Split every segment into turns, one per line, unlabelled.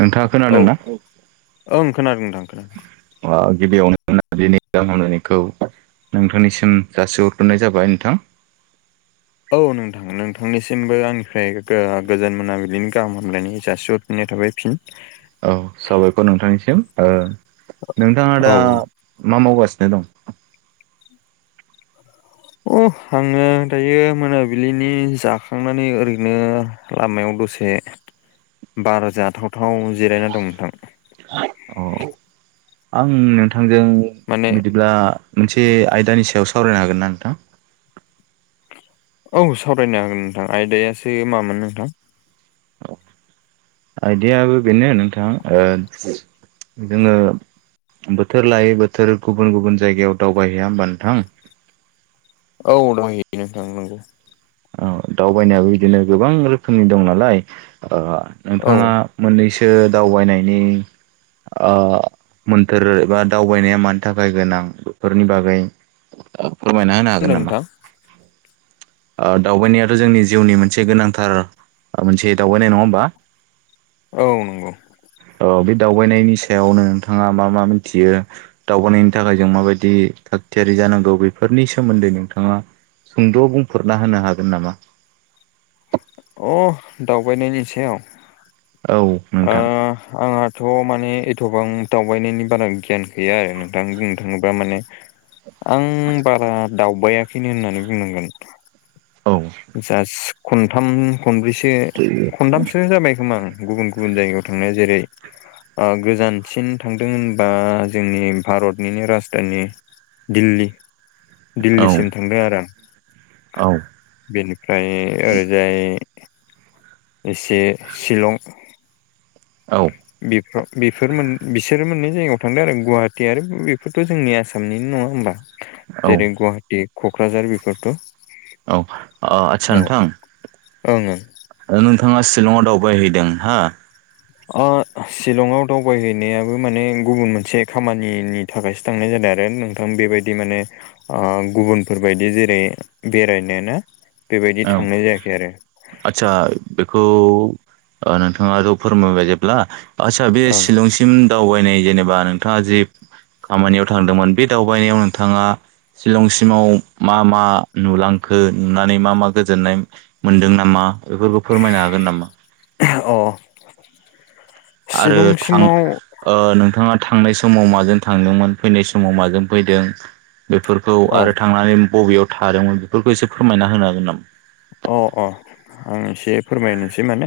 नोंथाङा
औ
खोनादोंना
ओं खोनादों नोंथां खोनादों
मा गिबियावनो मोनाबिलिनि गोजोन हामलायनायखौ नोंथांनिसिम जासिहरफिननाय जाबाय नोंथां
औ नोंथां नोंथांनिसिमबो आंनिफ्राय गोजोन मोनाबिलिनि गाहाम हामब्लायनायखौ जासि हर फिनाय थाबाय फिन
औ साबायखर नोंथांनिसिम ओ नोंथाङा
औ
दा मा मावगासिनो दं
अ आङो दायो मोनाबिलिनि जाखांनानै ओरैनो लामायाव दसे बार जाथावथाव जिरायना दं नोंथां
अ आं नोंथांजों
माने
बिदिब्ला मोनसे आयदानि सायाव सावरायनो हागोन ना नोंथां
औ सावरायनो हागोन नोंथां आयदायासो मामोन नोंथां
आयदायाबो बेनो नोंथां ओ जोङो बोथोर लायै बोथोर गुबुन गुबुन जायगायाव दावबायहैया होमबा नोंथां
औ दंहैयो नोंथां नंगौ
औ दावबायनायाबो बिदिनो गोबां रोखोमनि दं नालाय ओ
औ
नोंथाङा मोननैसो दावबायनायनि ओ मोन्थोर एबा दावबायनाया मानि थाखाय गोनां बेफोरनि बागै फोरमायना होनो हागोन
होनदों
नामा
नोंथां
ओ दावबायनायाथ' जोंनि जिउनि मोनसे गोनांथार मोनसे दावबायनाय नङा होमबा
औ नंगौ
औ बे दावबायनायनि सायावनो नोंथाङा मा मा मिथियो दावगानायनि थाखाय जों माबायदि थाग थियारि जानांगौ बेफोरनि सोमोन्दै नोंथाङा सुंद' बुंफोरना होनो हागोन नामा
अ दावबायनायनि सायाव
औ
ओ
नोंथां
आंहाथ' माने एथ'बां दावबायनायनि बारा गियान गैया आरो नोंथां बुंनो थाङोब्ला माने आं बारा दावबायाखैनो होननानै बुंनांगोन
औ
जास्ट खनथाम खनब्रैसो खनथामसो [unintelligible] जाबाय खोमा आं गुबुन गुबुन जायगायाव थांनाया जेरै गोजानसिन थांदों होनबा जोंनि भारतनिनो राजधानि दिल्ली
औ
दिल्लीसिम थांबाय आरो आं
औ
बेनिफ्राय ओरैजाय एसे शिलं
औ
बेफोराव बिसोरो मोननै जायगायाव थांदों आरो गुवाहाटि आरो बेफोरथ' जोंनि आसामनिनो नङा होमबा
औ
जेरै गुवाहाटि क'क्राझार बेफोरथ'
औ आदसा नोंथां
ओ ओ
नोंथाङा शिलंआव दावबायहैदों हा
ओ शिलंआव दावबायहैनायाबो माने गुबुन मोनसे खामानिनि थाखायसो थांनाय जादों आरो नोंथां बेबायदि दि माने गुबुनफोरबायदि जेरै बेरायनो ना बेबायदि
औ
थांनाय जायाखै आरो
आदसा बेखौ नोंथाङाथ' फोरमायबाय जेब्ला आदसा बे
ओं
शिलंसिम दावबायनाय जेनेबा नोंथाङा जे खामानियाव थांदोंमोन बे दावबायनायाव नोंथाङा शिलंसिमाव मा मा नुलांखो नुनानै मा मा गोजोन्नाय मोन्दों नामा बेफोरखौ फोरमायनो हागोन नामा
अ
आरो थां
शिलंसिमाव
नोंथाङा थांनाय समाव माजों थांदोंमोन फैनाय समाव माजों फैदों बेफोर खौ
औ
आरो थांनानै बबेयाव थादोंमोन बेफोरखौ एसे फोरमायना होनो हागोन नामा
अ अ आं एसे फोरमायनोसै माने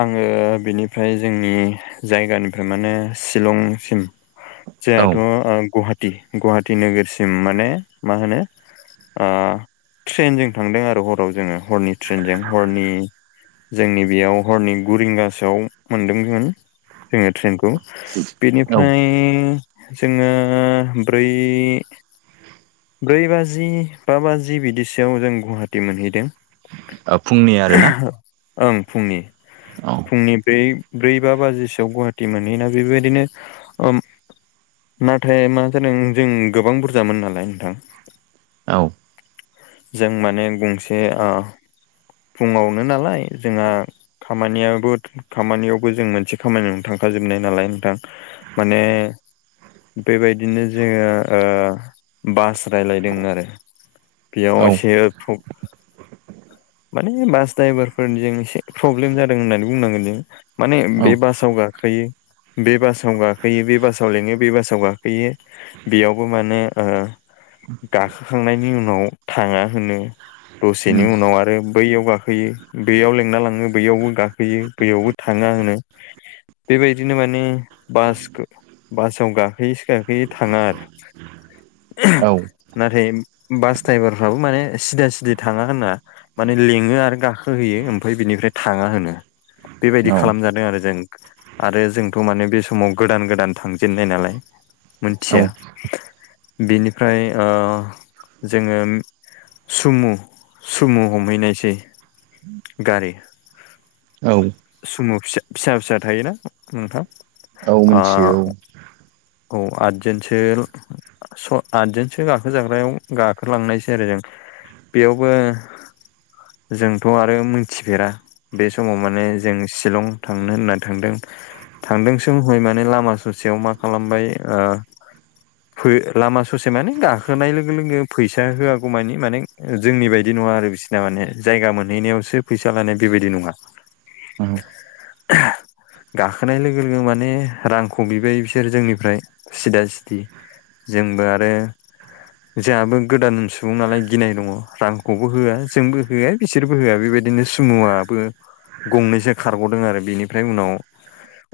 आङो बिनिफ्राय जोंनि जायगानिफ्राय माने शिलंसिम
औ
जायहाथ' गुवाहा गुवाहाटि नोगोरसिम माने मा होनो ट्रेनजों थांदों आरो हराव जोङो हरनि ट्रेनजों हरनि जोंनि बेयाव हरनि गु रिंगासोआव मोनदोंमोन जोङो ट्रेनखौ
औ
बेनिफ्राय जोङो ब्रै ब्रै बाजि बा बाजि बिदिसोआव जों गुवाहाटि मोनहैदों
ओ फुंनि आरोना
ओं फुंनि
औ
फुंनि बै ब्रै बा बाजिसोआव गुवाहाटि मोनहैना बेबायदिनो नाथाय मा जादों जों गोबां बुरजामोन नालाय नोंथां
औ
जों माने गंसे फुङावनो नालाय जोंहा खामानियाबो खामानियावबो जों मोनसे खामानियाव थांखाजोबनाय नालाय नोंथां माने बेबायदिनो जोङो बास रायलायदों आरो बेयाव
औ
एसे माने बास द्रायभारफोरनिजों एसे प्रब्लेम जादों होननानै बुंनांगोन जों माने बे
औ
बासाव गाखोयो बे बासाव गाखोयो बे बासाव लिङो बे बासाव गाखोयो बेयावबो माने गाखोखांनायनि उनाव थाङा होनो दसेनि
उम
उनाव आरो आरो बैयाव गाखोयो बैयाव लेंंना लाङो बैयावबो गाखोयो बैयावबो थाङा होनो बेबायदिनो माने बासखौ बासाव गाखोयोसो गाखोयो बे थाङा आरो
औ
नाथाय बास द्रायभारफ्राबो माने सिदा सिदि थाङा होना माने लिङो आरो गाखोहोयो ओमफ्राय बिनिफ्राय थाङा होनो बेबायदि
औ
खालामजादों आरो जों आरो जोंथ' माने बे समाव गोदान गोदान थांजेननाय नालाय
औ
मोनथिया बिनिफ्राय ओ जोङो सुमु सुमु हमहैनायसै गारि
औ
सुमु फिसा फिसा फिसा थायोना नोंथां
औ
अ
मिथियो
औ आतजेेनटसो आदजोनसो गाखोजाग्रायाव गाखोलांनायसै आरो जों बेयावबो जोंथ' आरो मोनथिफेरा बे समाव माने जों शिलं थांनो होननानै थांदों थांदोंसो हय माने लामा ससेयाव मा खालामबाय आ
[inaudible]
लामा ससे माने गाखोनाय लोगो लोगो फैसा होआगौ मानि माने जोंनि बायदि नङा आरो बि ना माने जायगा मोनहैनायावसो फैसा लानाया बेबायदि नङा
औ
गाखोनाय लोगो लोगो माने रांखौ बिबाय बिसोर जोंनिफ्राय सिदा सिदि जोंबो आरो जोंहाबो गोदान सुबुं नालाय गिनाय दङ रांखौबो होआ जोंबो होआ बिसोरबो होआ बेबायदिनो सुमुआबो गंनैसो खारग'दों आरो बेनिफ्राय उनाव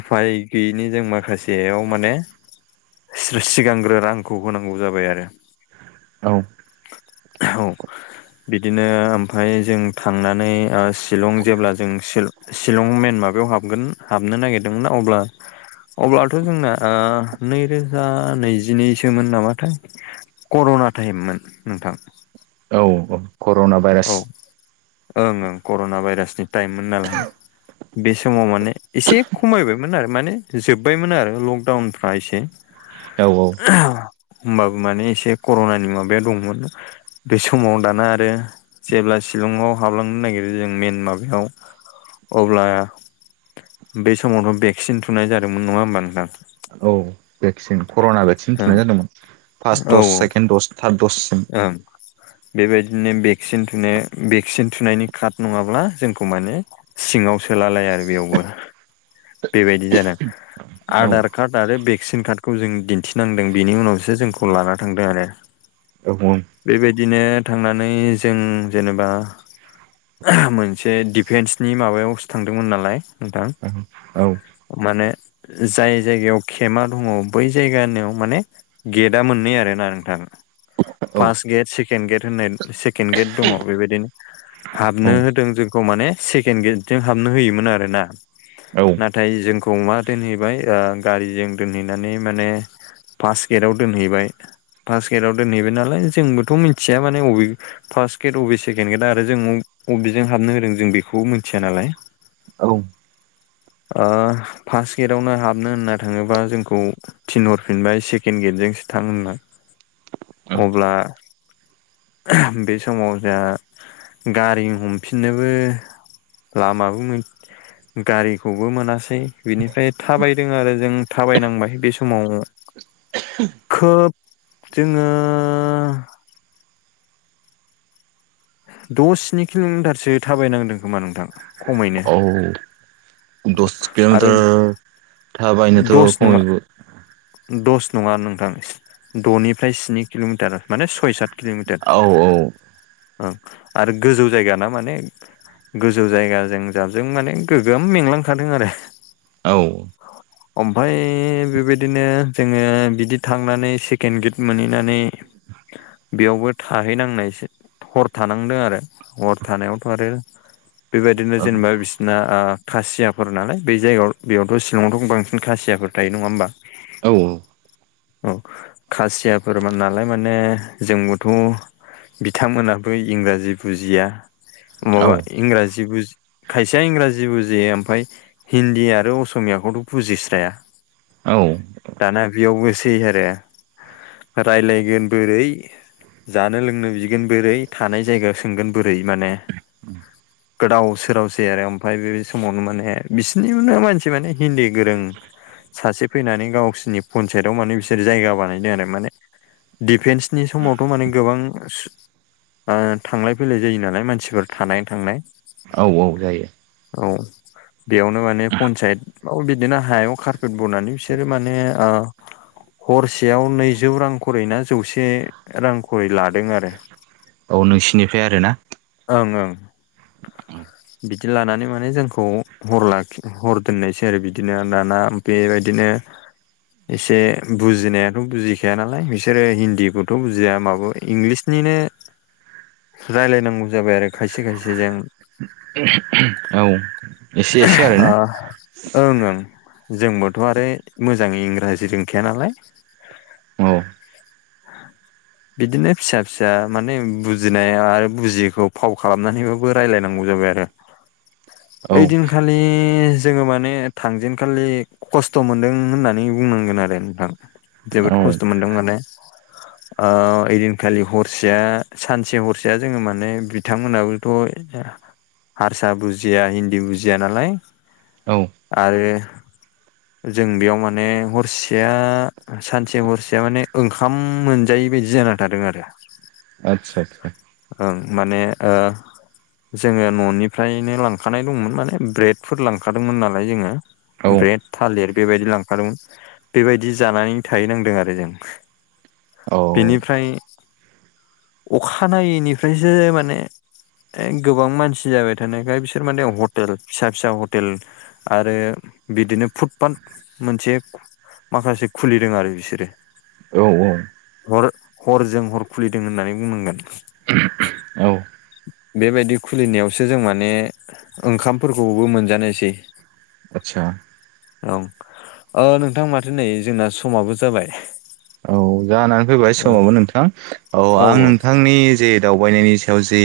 उफाय गैयिनि जों माखासेयाव माने सि सिगांग्रो रांखौ होनांगौ जाबाय आरो
औ
औ बिदिनो ओमफाय जों थांनानै शिलं जेब्ला जों शिलं मइेन माबायाव हाबगोन हाबनो नागिरदोंमोना अब्ला अब्लाथ' जोंना नैरोजा नैजिनैसोमोन नामाथाय कर'ना टाइममोन नोंथां
औ औ कर'ना भाइरास
औ ओं ओं कर'ना भाइरासनि टाइममोन नालाय बे समाव माने एसे खमायबायमोन आरो माने जोब्बायमोन आरो लकडाउनफ्रा एसे
औ औ
[inaudible] होमबाबो माने एसे कर'नानि माबायाव दंमोन बे समाव दाना आरो जेब्ला शिलङाव हाबलांनो नागिरो जों मेन माबायाव अब्ला बे समावथ' भेक्सिन थुनाय जादोंमोन नङा होमबा नोंथां
औ भेक्सिन कर'ना भेक्सिन
ओं
थुनाय जादोंमोन फार्स्ट
औ
दस सेकेन्ड दस थार्ड दससिम
ओं बेबायदिनो भेक्सिन थुनाय भेक्सिन थुनायनि कार्ड नङाब्ला जोंखौ माने सिङाव सोलालाय आरो बेयावबो बेबायदि जादों
औ
आधार कार्ड आरो भेक्सिन कार्डखौ जों दिन्थिनांदों बेनि उनावसो जोंखौ लाना थांदों आरो
औ बुं
बेबायदिनो थांनानै जों जेनेबा मोनसे डिफेन्सनि माबायावसो थांदोंमोन नालाय नोंथां
औ
माने जाय जायगायाव खेमा दङ बै जायगा होननायाव माने गेटआ मोननै आरोना नोंथां फार्स्ट गेट सेकेन्ड गेट होननाय सेकेन्ड गेट दङ बेबायदिनो हाबनो होदों जोंखौ माने सेकेन्ड गेटजों हाबनो होयोमोन आरोना नाथाय जोंखौ मा दोनहैबाय ओ गारिजों दोनहैनानै माने फार्स्ट गेटआव दोनहैबाय गेटाव दोनहैबाय नालाय जोंबोथ' मिथिया माने अबे फार्स्ट गेद बबे सेकेन्ड गेद आरो जों बबेजों हाबनो होदों जों बेखौ मिथिया नालाय।
औ
ओ फार्स्ट गेटआवनो हाबनो होनना थाङोबा जोंखौ थिनहरफिनबाय सेकेन्ड गेटजोंसो थां होननानै। अब्ला बे समाव जोंहा गारि हमफिननोबो लामाबो मोन गारिखौबो मोनासै बिनिफ्राय थाबायदों आरो जों थाबायनांबाय बे समाव
[inaudible]
खोब जोङो द' स्नि किल'मिटारसो थाबायनांदों खोमा नोंथां खमैनो
औ दस
आरो
किल'मिटार थाबायनोथ'
दस नङा
खमैबो
दस नङा नोंथां द'निफ्राय स्नि किल'मिटार माने सय सात
औ
किल'मिटार ओं आरो गोजौ जायगा ना माने गोजौ जायगाजों जाबजों माने गोग्गोम मेंलांखादों आरो।
औ औ
ओमफ्राय बेबायदिनो जोङो बिदि थांनानै सेकेन्ड गेद मोनहैनानै बेयावबो थाहैनांनायसो हर थानांदों आरो हर थानायावथ' आरो बेबायदिनो
औ
जेनेबा बिसिना ओ खासिया फोर नालाय बै जायगायाव बेयावथ' शिलंआवथ' बांसिन खासियाफोर थायो नङा होमबा?
औ
औ खासियाफोर नालाय माने जोंबोथ' बिथांमोनाबो इंराजि बुजिया माबा इंराजि बुजि खायसेया इंराजि बुजियो ओमफ्राय हिन्दी आरो असमियाखौथ' बुजिस्राया
औ
दाना बेयावबो सै आरो राय्लायगोन बोरै जानो लोंनो बिगोन बोरै थानाय जायगायाव सोंगोन बोरै माने
[inaudible]
गोदाव सोरावसै आरो ओमफ्राय बे समावनो माने बिसोरनिनो मानसि माने हिन्दी गोरों सासे फैनानै गावसिनि पन्सायताव माने बिसोर जायगा बानायदों आरो माने डफेन्सनि समावथ' माने गोबां ओ थांलाय फैलाय जायो नालाय मानसिफोर थानाय थांनाय
औ जायो।
औ बेयावनो माने पन्सायत बिदिनो हायाव कारपेट बनानै बिसोरो माने ओ हरसेयाव नैजौ रां खरै ना जौसे रां खरै लादों आरो।
औ नोंसिनिफ्राय आरो ना।
ओं ओं
औ
बिदि लानानै माने जोंखौ हर लाखि हर दोननायसै आरो बिदिनो दाना बेबायदिनो एसे बुजिनायाथ' बुजिखाया नालाय बिसोरो हिन्दीखौथ' बुजिया माबो इंलिसनिनो
[inaudible]
रायलायनांगौ जाबाय आरो खायसे खायसे जों
औ एसे एसे आरोना
ओ ओं ओं जोंबोथ' आरो मोजाङै इंराजि रोंखाया नालाय।
औ
[inaudible]
[inaudible]
बिदिनो फिसा फिसा माने बुजिनाय आरो बुजियैखौ फाव खालामनानैबाबो रायजलायनांगौ जाबाय आरो।
औ
ओइदिनखालि जोङो माने थांजेनखालि खसथ' मोनदों होननानै बुंनांगोन आरो नोंथां जोबोद
औ
खसथ' मोनदों माने ओ ओइदिनखालि हरसेया सानसे हरसेया जोङो माने बिथांमोनहाबोथ' हारसा बुजिया हिन्दी बुजिया नालाय
औ
आरो
[inaudible]
जों बेयाव माने हरसेया सानसे हरसेया माने ओंखाम मोनजायि बायदि जानो जादों आरो
आदसा आदसा
ओं माने ओ जोङो न'निफ्रायनो लांखानाय दंमोन माने ब्रेडफोर लांखादोंमोन नालाय जोङो
औ
ब्रेड थालिर बेबायदि लांखादोंमोन बेबायदि जानानै थाहै नांदों आरो जों
औ
बेनिफ्राय अखानायैनिफ्रायसो माने ए गोबां मानसि जाबाय थानायखाय बिसोर माने हटेल फिसा फिसा हटेल आरो बिदिनो फुटपाट मोनसे माखासे खुलिदों आरो बिसोरो
औ औ।
हर हरजों हर खुलिदों होननानै बुंनांगोन।
[inaudible] औ
बेबायदि खुलिनायावसो जों माने ओंखामफोरखौबो मोनजानोसै
आतसा
औं नोंथां माथो नै जोंना समाबो जाबाय।
औ जानानै फैबाय
औ
समावबो नोंथां औ आं नों थांनि जे दावबायनायनि सायाव जे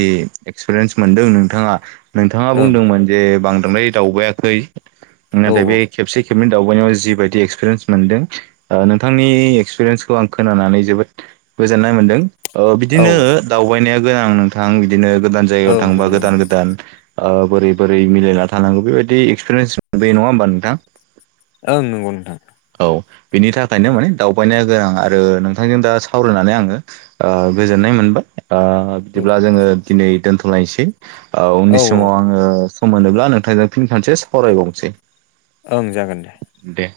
एक्सपिरियेन्स मोनदों नोंथाङा नोंथाङा
ओं
बुंदोंमोन। जे बांद्राय दावबायाखै
औ
नाथाय बे खेबसे खेबनै दावबायनायाव जिबायदि एक्सपिरियेन्स मोनदों नोंथांनि एक्सपिरियेन्स खौ आं खोनानानै जोबोद गोजोननाय मोनदों
औ
बिदिनो दावबायनाया गोनां नोंथां बिदिनो गोदान जायगायाव
ओं
थांबा
नंगौ
गोदान
नोंथां
गोदान बोरै बोरै मिलायना थानांगौ बेबायदि एक्सपिरियेन्स मोनबोयो नङा होमबा नोंथां?
ओं नंगौ नोंथां।
औ बिनि थाखायनो
औ
माने दावबायनाय गोनां आरो नोंथांजों दा सावरायनानै आङो गोजोननाय मोनबाय आ बिदिब्ला जोङो दिनै दोनथ'लायसै
औ औ
उननि
औ
समाव आङो सम मोनोब्ला नोंथांजों फिन सानसे सावरायबावनोसै।
ओं जागोन दे।
दे।